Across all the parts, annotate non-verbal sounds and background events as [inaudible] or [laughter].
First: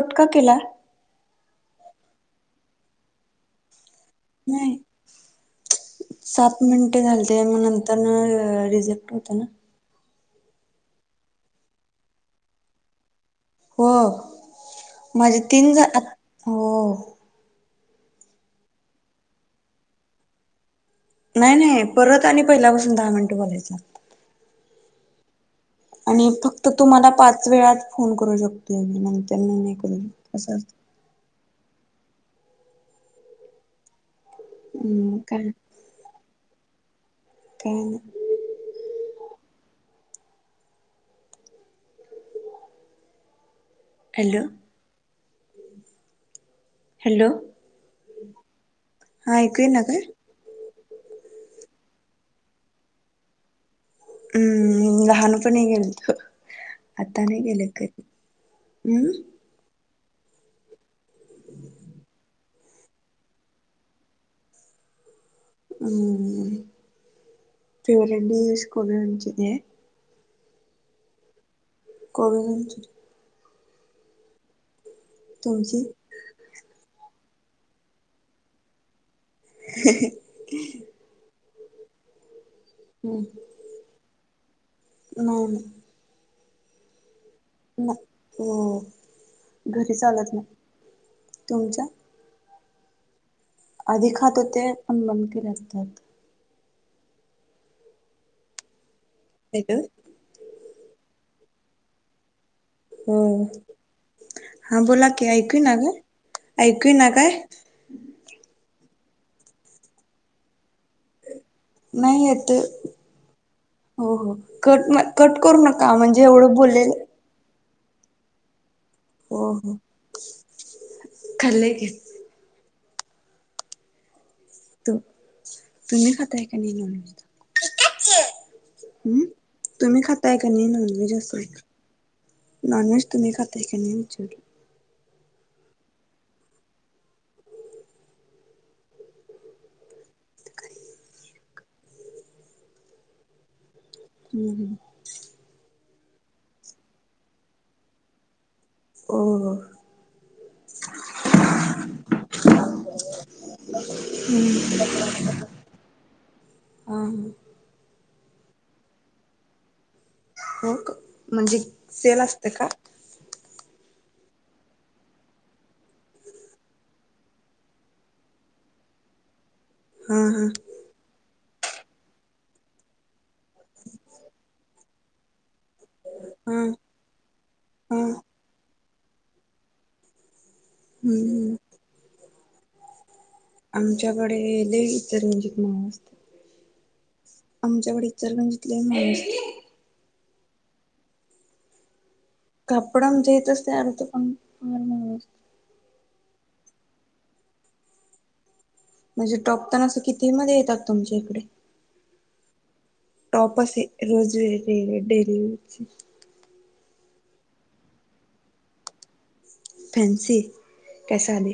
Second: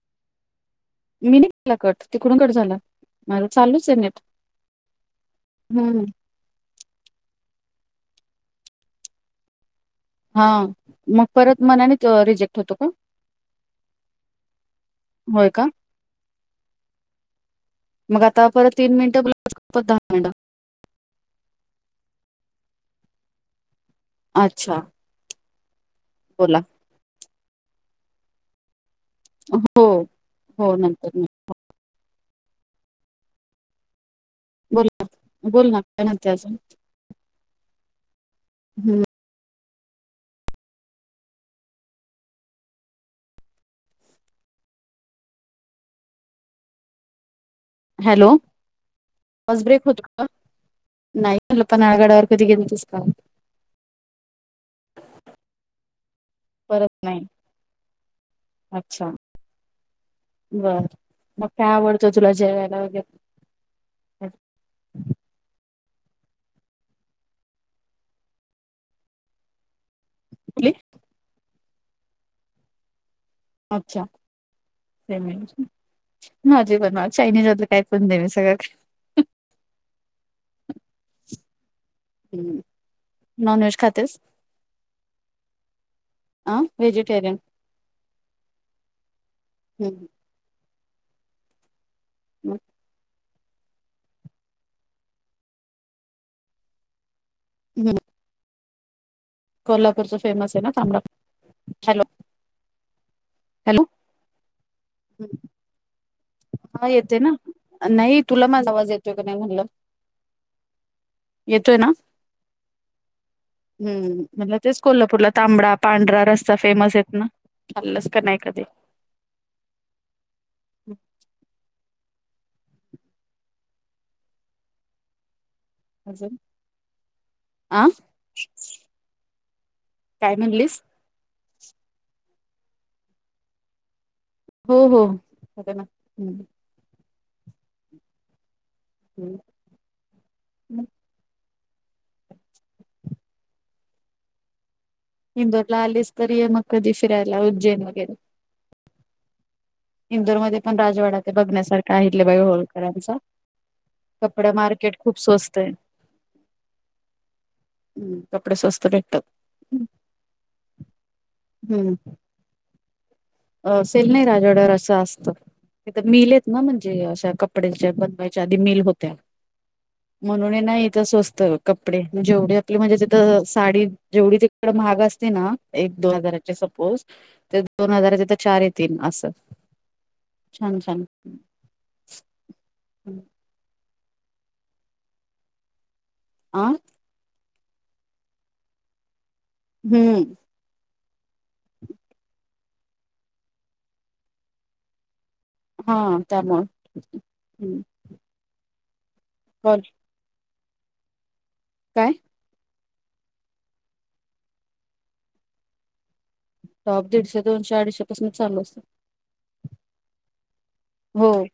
Cut का केला? मी नई केला कट तिकडून कट झाला, माझ चालूच हे नेट. नाही. हम्म [inaudible] सात मिनटे झालते मग नंतर न रिजेक्ट होतं ना. हा मग परत मनानेच अं रिजेक्ट होतो का? हो माझे होय का तीन झा हो. मग आता परत तीन मिनिटं बोल [inaudible] परत दहा मिनटं? नाही-नाही परत आणि पहिल्या पासून दहा मिनटं बोलायचं. आच्छा. आणि फक्त तुम्हाला पाच वेळात फोन करू शकते म नंतर. नाही हो, करू शकत असं हो असतं. नंतर. हम्म काय बोलना- बोलना काय म्हणते अजुन? काय नाही. हम्म. ऍलो. हॅलो. हॅलो, हा ऐकू आवाज येईना ब्रेक काय? होतोय का? नाही म्हणलं, पन्हाळ गडावर कधी गेलतीस का? हम्म, लहानपणी गेलतो आता नाही गेले कधी. हम्म अच्छा, बर. मग काय आवडतं तुला जेवायला वगैरे? हम्म, फेवरेट डिश [unintelligible] आहे. कुठली? Korean Chile. अच्छा. [unintelligible] तुमची माझी का ना चायनीजातल काय पण नाही सगळे [inaudible] हू हू हम्म. नॉनव्हेज खातेस नाही नाही आ वेजिटेरियन ना हो घरी हम्म चालत नाही तुमच्या म- आधी खात होते पण बंद केले आत्ता आत्ता हू हॅलो कोल्हापूरचा फेमस आहे ना तांबडा हॅलो हो हॅलो हा बोला की ऐकू इना काय हा येते ना नाही तुला माझा आवाज येतोय का नाही म्हणलं नाही येतोय हू म्हणलं तेच न- कोल्हापूरला कट करू तांबडा नका म्हणजे पांढरा एवढं रस्सा बोललेल फेमस आहेत ना खाल्लस का नाही कधी हो हो खाल्लय की तू तुम्ही अजून खाताय का नाही नॉनव्हेज आ हू तुम्ही काय खाताय का नाही म्हणलीस नॉनव्हेज असं नॉनव्हेज तुम्ही खाताय का नाही विचारलं हो हो खाते ना हू हू हू इंदोरला आलीस तर ये मग कधी फिरायला उज्जैन वगैरे हो हो इंदोरमध्ये पण राजवाडा ते बघण्यासारखे आहे अहिल्याबाई होलकरांचा कपडा मार्केट खूप स्वस्त हाय ह ह हू कपडे स्वस्त भेटतात हो का म्हणजे सेल असतय का अ सेल नाही राजवाड्यावर असं असतं तिथ मिल आहेत ना म्हणजे अशा कपड्याच्या बनवायच्या आधी मिल होत्या हा म्हणून हाय ना इथ स्वस्त कपडे जेवढे आपले म्हणजे जीथं साडी जेवढी तिकड महाग असते ना एक दोन हजाराचे हा सपोज त्या दोन हा हजाराच्या इथ चार येतील असं छान छान हम्म आमच्याकडे देवीचे रंजिक माळ असते आ आमच्याकडे इचलकरंजीतले हू कपडा आमच्या इथ असतोय आमच पण हा त्यामुळे हू म्हणजे टॉप तेन असं किती मध्ये येतात तुमच्या इकडे काय टॉप असे रोज विअर ते डेली वीयरचे टॉप दिडशे दोनशे अडीशे पासनच चालू अस फॅन्सी काय हो साधे?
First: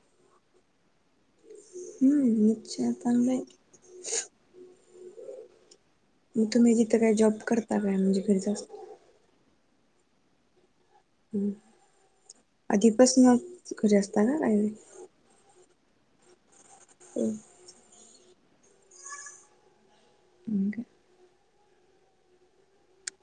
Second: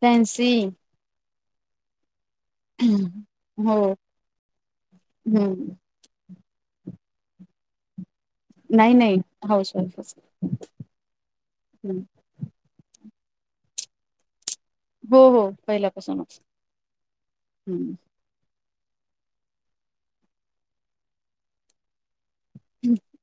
फॅन्सी हू हू हो हू मग तुम्ही जिथं काय जॉब करता काय म्हणजे घरी जा-. नाही नाही पाऊस. ह आधीपासन घरी असतना राहील. हो हो पहिल्यापासूनच. हम्. हम्म् हक.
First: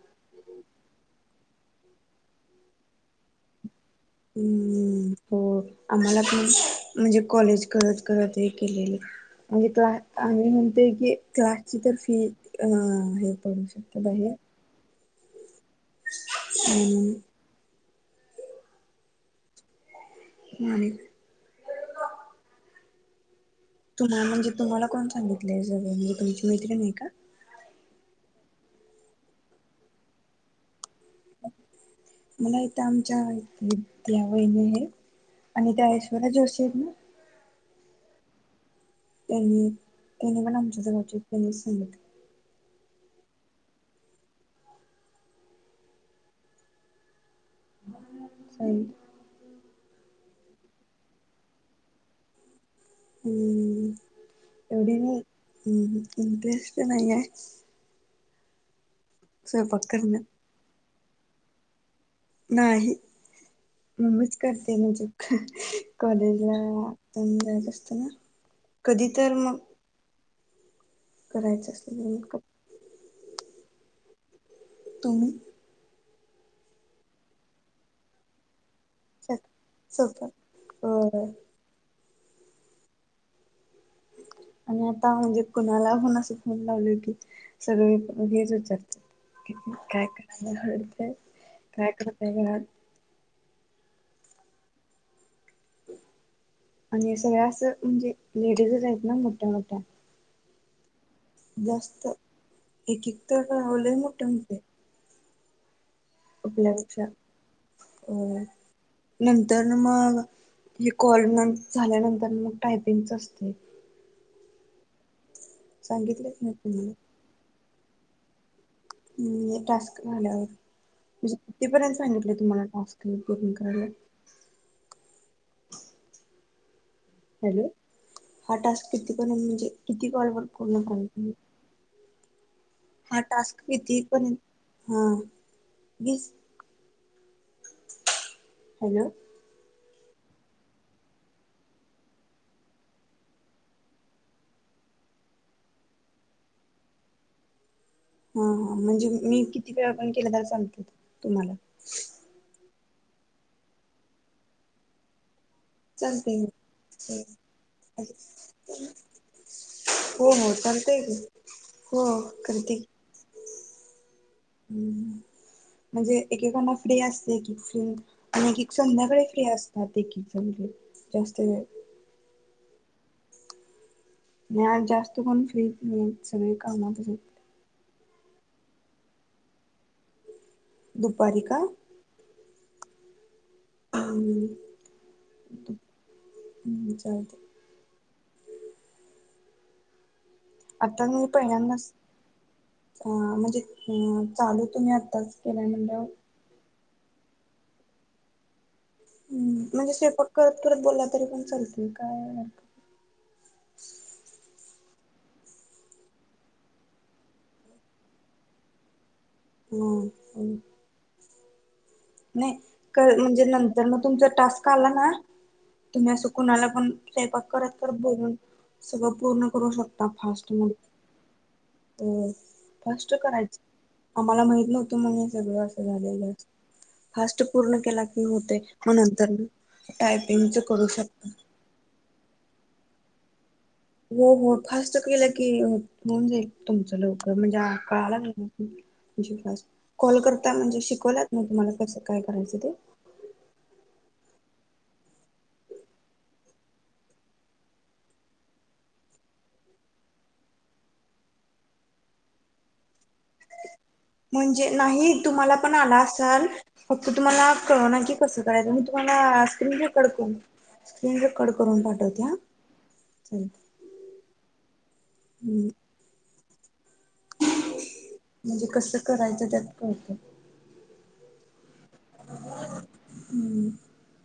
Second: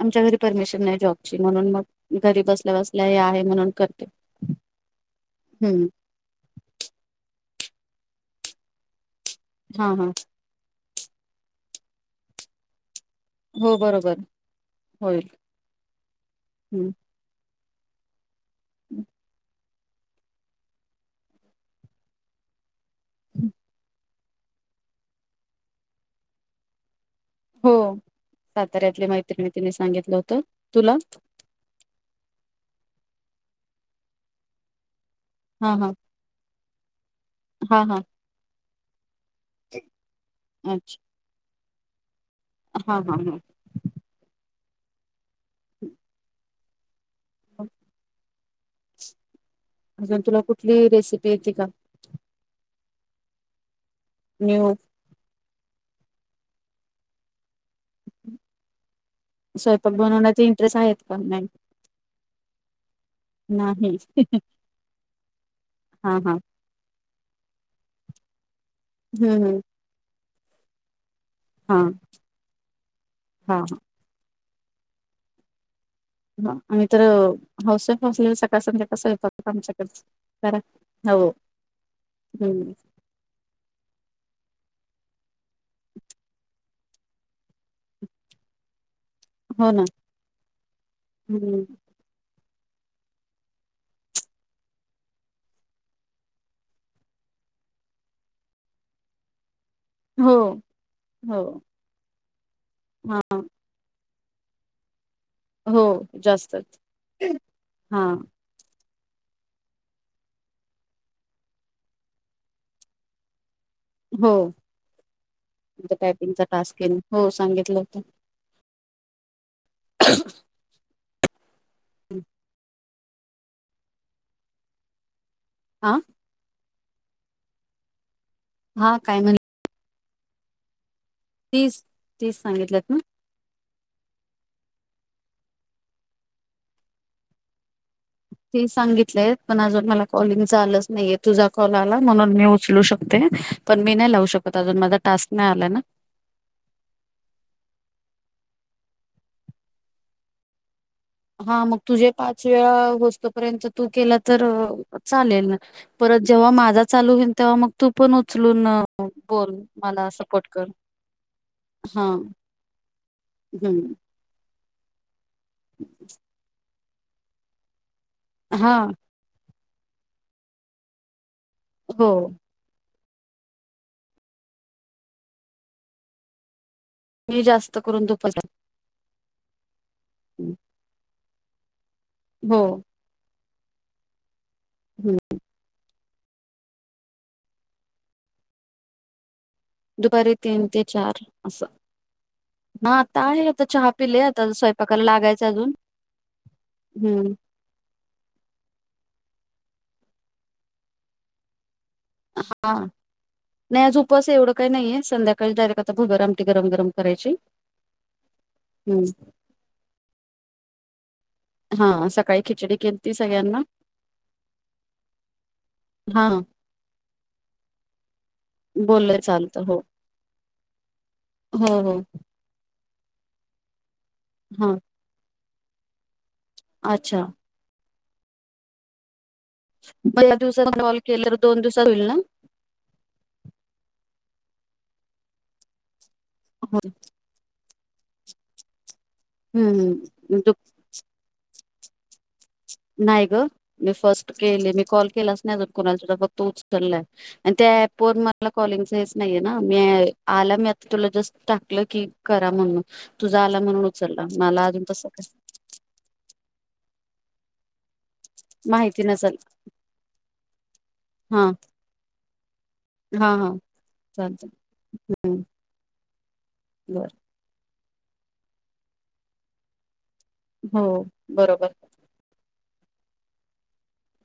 आमच्या घरी परमिशन नाही जॉबची म्हणून मग घरी बसल्या बसल्या हे आहे म्हणून करते. हम् हो हम्म आम्हाला पण. म्हणजे कॉलेज करत करत हे केलेले म्हणजे हा हा आम्ही म्हणते की. क्लासची तर अ हे. पडू हो शकते बरोबर होय. हम्. हम्म. आणि. हम्म. तुम्हाला म्हणजे सांगितला कोणी सांगितलं हे सगळ म्हणजे तुमची मैत्री हे का. हो साताऱ्यातली मैत्रिणी तिने सांगितलं होत तुला. मला इथ आमच्या त्या वहिणी आहेत आणि हा त्या हा ऐश्वररा जोशी आहेत ना. हा हां. त्यांनी त्यांनी पण आमच्या अच्छा जवळचे त्यांनी सांगित. हा. हम. ह. सई. अजून तुला कुठली रेसिपी येते का. हम् न्यू एवडी नाही इंटरेस्ट नाहीये. स्वयंपाक बनवण्याचा इंटरेस्ट आहेत का नाही. नाही नाही ममीच करते ना च हा हा कॉलेजला. जायच असत ना कधी हम्म तर. हम्म करायचं असलेलं मेकअप. हा हा. तुम्ही. आम्ही तर हाऊस वाईफ असले सकाळ संध्या. तसं स्वयंपाक पण आमच्याकडच सोप करा हो हळू हळू. आणि आता म्हणजे कणाला कोनाच असं फोन लावले की सगळे हेच विचारतात. हो ना. काय करताय हम्म, काय करताय घरात. आणि सगळ्या असं म्हणजे लेडीजच आहेत ना मोठ्या मोठ्या. हो. हो. जास्त एक एक हां, तर लंय मोठ्या होत्या. हो. आपल्या जास्तच. पेक्षा हां, हो. नंतर मग हे कॉल न झाल्यानंतर मग टायपिंगच असते सांगितलेच टायपिंगचा नाही टास्क तुम्हाला केल सांगितलं होत. हम् टास्क झाल्यावर म्हणजे कितीपर्यंत सांगितलंय तुम्हाला टास्क पूर्ण करायला? आ? हॅलो हा टास्क हां किती काय म्हण पर्यंत म्हणजे किती कॉल वर पूर्ण कर तीस तीस सांगितल्यात ना? हा टास्क किती पर्यंत हा वीस तीस हॅलो सांगितलय पण अजून मला कॉलिंगच आलंच नाहीेये तुझा कॉल आला म्हणून मी उचलू शकते, पण मी नाही लावू शकत अजून माझा टास्क नाही आला ना. हा हा म्हणजे मी किती वेळा पण केला तर चालतो. हा मग तुझे पाच वेळा होस्तो पर्यंत तू केला तर चालेल ना, परत चालते जेव्हा माझा चालू होईल तेव्हा मग तू पण उचलून बोल मला हो सपोर्ट हो कर. चालतय की हो करती. हम. ह म्हणजे एकेकांना फ्री असते की फ्री आणि एक एक हा संध्याकाळी फ्री असतात एक एक जणं जास्त वेळ. हो. नाही आज जास्त कोण फ्री च नाहीत सगळे कामातच आहेत. मी जास्त करून दुपज [unintelligible] हम्म. दुपारी का? हो. हम्म हं चालतंय. दुपारी तीन ते आता चार मी असं. पहिल्यांदाच म अ आता आहे म्हणजे आता चहा पिले, अ आता चालू तुम्ही स्वयंपाकाला आत्ताच लागायच केलाय अजून. म्हणल्यावर हम्म. हम् म्हणजे स्वयंपाक करत करत बोला तरी पण चालत काय हा. नाही आज उपवास हाय, एवढं काही नाहीये, संध्याकाळी डायरेक्ट आता भगर आमटी गरम गरम करायची. हम्म. मग हा सका नाही कळ म्हणजे नंतर न तुमचा टास्क आला ना तुम्ही असं हा कुणाला पण स्वयंपाक करत करत बोलून सगळं बोललं पूर्ण चालतं करू हो शकता फास्ट मध्ये. हो हो. फास्ष्ट करायचं, आम्हाला माहित हा नव्हतं म्हणून हे सगळं असं झालेलं अच्छा फास्ट पूर्ण केला की होतय, मग नंतर पहिला टायपिंगच दिवसात करू कॉल शकता. केल्या वर दोन दिवसात होईल ना? हो हो फास्ट केलं की होऊन जाईल तुमचं लवकर, म्हणजे कळला म्हणजे बास, कॉल हम्म करता म्हणजे शिकवल्यातना तुम्हाला कसं काय करायचं ते? नाही ग मी फर्स्ट केले मी कॉल केलाच नाही अजून कुणाला फक्त उचललाय. आणि त्या ऍप वर मला कॉलिंगयच हेच नाहीये ना, मी आला मी आता तुला जस्ट टाकलं की करा म्हणून, तुझा आला म्हणून उचलला मला म्हणजे अजून नाही तसं काय तुम्हाला पण आला असाल, फक्त तुम्हाला कळना की कसं करायचं मी माहिती नसेल तुम्हाला स्क्रीन रेकॉर्ड करून स्क्रीन हा रेकॉर्ड करून पाठवते हा. हा हा चालतंय चल चल हम्म. बर. म्हणजे कसं करायचं त्यात कळत. हॊ बरोबर. हम्म.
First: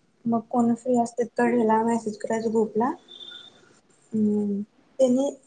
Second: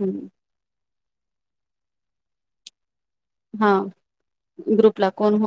हं. कोण फ्री असते कळेला मेसेज ग्रुपला. हा हम्म ग्रुपला त्यांनी कोण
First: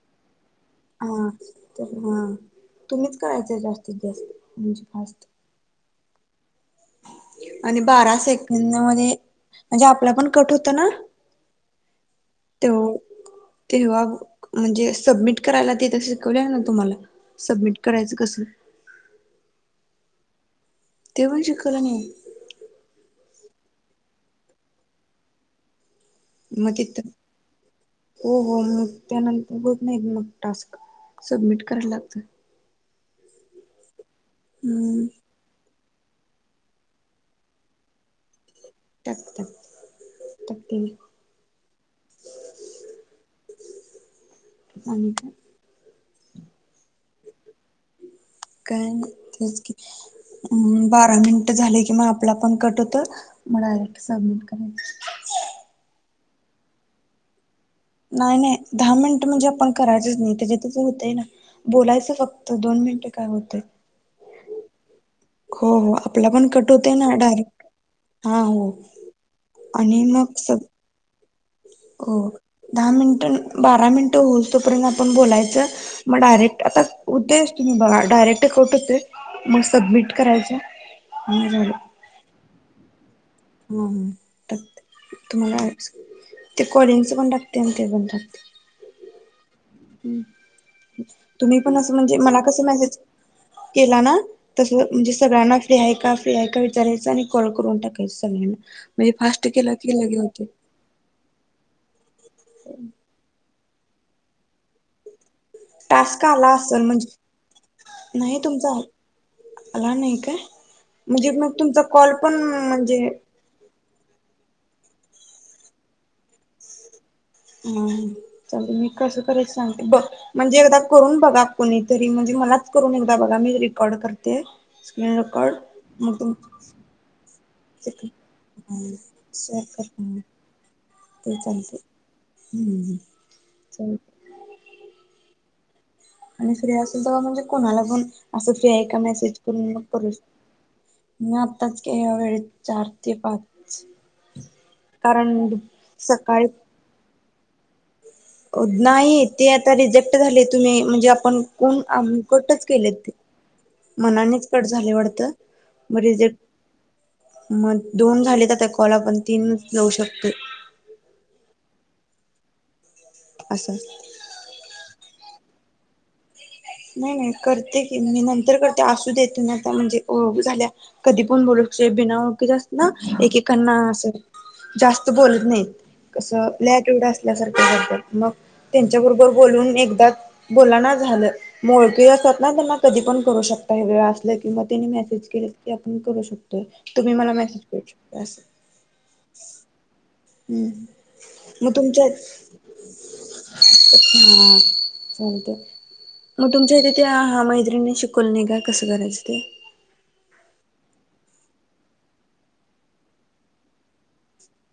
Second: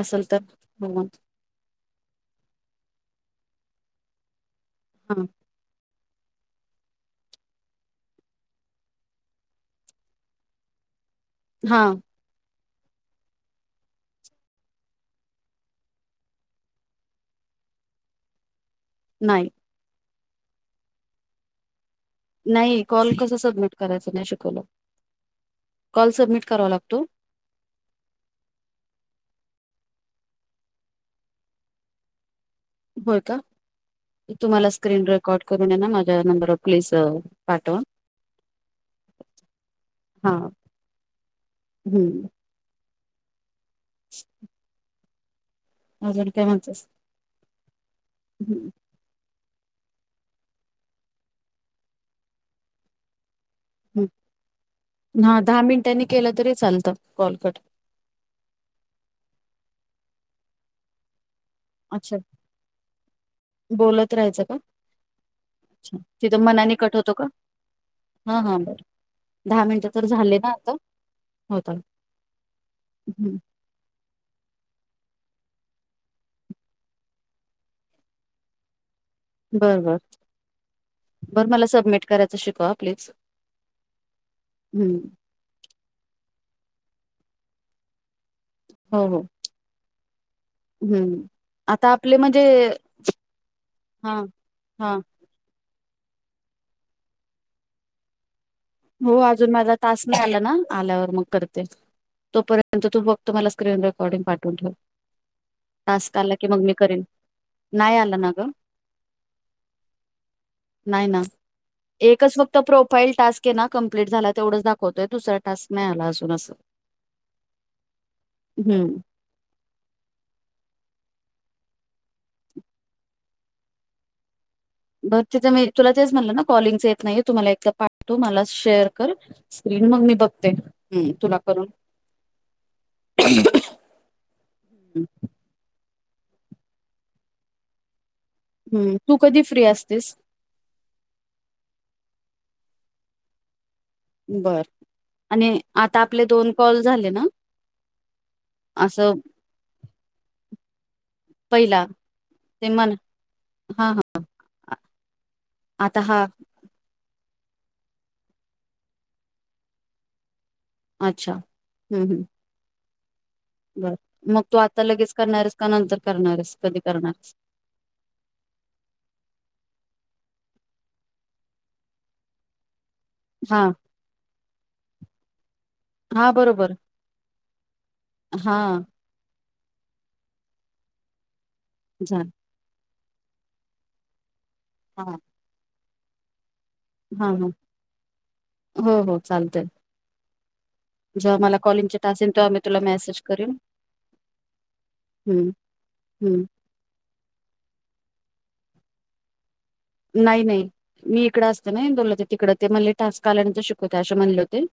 असेल तर. हो हा तर हा तुम्हीच करायचं जास्तीत जास्त म्हणजे. हां. फास्ट आणि बारा सेकंड मध्ये म्हणजे आपला पण कट होत ना हा ते् तेव्हा म्हणजे सबमिट करायला तेेत शिकवले ना तुम्हाला सबमिट करायच कस. नाही. ते पण शिकवले नाय. नाही कॉल कस सबमिट करायच नाही शिकवलं कॉल सबमिट. करावा मग लागतो त हो हो मग त्यानंतर होत नाही मग टास्क. सबमिट करायला लागतं. होय का मी तुम्हाला हम्म स्क्रीनवर. रेकॉर्ड करून ना माझ्या नंबर वर प्लीज पाठवा. त्यात काय हा पाठवतो की. हम्म आणि का. अजून काय म्हणतस. काय ते क बारा मिनिट झाले कि म आपला पण फोन कट होत. हा दहा मिनिटांनी केलं तरी चालतं कॉल कट. नाही नाही दहा मिनिट म्हणजे आपण करायच नाही त्या त्याच होतय ना बोलायचं अच्छा फक्त दोन मिनिटे काय होते. बोलत राहायचं का. हो हो अच्छा आपला तिथं पण कट मनाने होतोय ना होतो का डायरेक्ट. हा हां हां हो बरं दहा मिनटं आणि तर मग झाले ना सग. आता होता हो दहा मिनिट बारा मिनिट होउ तोपर्यंत आपण बोलायचं मग डायरेक्ट आता उद्देश तुम्ही बघा डायरेक्ट कट होतेय मग बरं बरं सबमिट करायचं मग झालं. करायच शिकवा प्लीज. हा ह हं. टाकते तुम्हाला ते कॉडिंगस पण टाकते ते पण टाकते. हो हो. ह् हं. तुम्ही पण अस आता म्हणजे आपले मला कसं मेसेज. केला ना हां तस हां म्हणजे. सगळ्यांना फ्री आहे का फ्री आहे का विचारायचं आणि. कॅल करून टाकाय हो अजून माझा तास नाही आला ना. आल्यावर मग करते तोपर्यंत तू बघ मला स्क्रीन रेकॉर्डिंग. पाठवून ठेव टास्क टाॅस्क की आला मग मी असेल करेन आला म्हंजे ना नाही ग तुमचा, आला नाही काय म्हणजे मग तुमचा कॉल पण म्हणजे, फहिल टास्क आहे ना कंप्लीट झाला तेवढंच दाखवतोय दुसरा टास्क आला नाही असून असं, मग चालतंय मी हम्म कसं तरी सांगते बघ, म्हणजे एकदा करून बघा कोणीतरी म्हणजे मलाच करून एकदा बघा मी रेकॉर्ड करते. स्क्रीन बरं तिथ रेकॉर्ड मी तुला तेच मग तुम म्हटलं ना कॉलींगच येत नाही आहे तु मला एकदा पाठतो मला शेअर कर स्क्रीन मग मी बघते तुला करून? ह्म्म ह्म्म चालेल हम्म आणि फ्री असेल तर म्हणजे कोणाला पण असं फ्री आहे हम्म. का तू मेसेज कधी फ्री करून मग करू असतेस शको मी आत्ताच केला ह्या वेळेत चार ते पाच. बरं कारण आणि आता आपले दोन कॉल झाले ना? अ नाही असं ते आता रिजेक्ट झाले तुम्ही म्हणजे आ कोण कोण पहिला आम कट्टच केलेत ते हा हा मनानेच कट आ- झाले वाटतं. मग आता हा रिजेक्ट, मग दोन झालीत आत्ता कॉल आपण तीनच लाऊ शकतोय. अच्छा ह्म ह्म असं. मग तू आता लगेच करणार आहेस का नंतर करणार आहेस? नाही नाही करते. मी नंतर करते असूदे तूम्ही आता नंतर म्हणजे ओळख झालीया कधी पण बोलू शकतोय बिना ओळखीचे अस ना हा एकेकाना असं, जास्त बोलत नाही हां कसं लई बरोबर. अटीट्युड असल्यासारखं करत्यात हां. त्यांच्याबरोबर, बोलून एकदा बोलला ना झालं मग ओळखीची झालं. असतात ना त्यांना, कधी पण करू शकता हे वेळ असलं किंवा त्यानी हां. मेसेज केले की आपण करू शकतोय. तूम्ही मला हां, हां. मेसेज करू शकत्याय असं. हो हो चालतंय. हम्म जेव्हा मला मग कॉलीगचे तुमच्या टास येईल तेवा मी तुला मेसेज करीन? हा चालतंय मग तुमच्या हितं त्या मैत्रिणीशी कोण नाही काय कसं करायचं ते? नाही नाही मी इकडं असताना मी बोलली होती तिकडं ते म्हणले टास्क आल्यानंतर शिकवतो आशे म्हणले होते.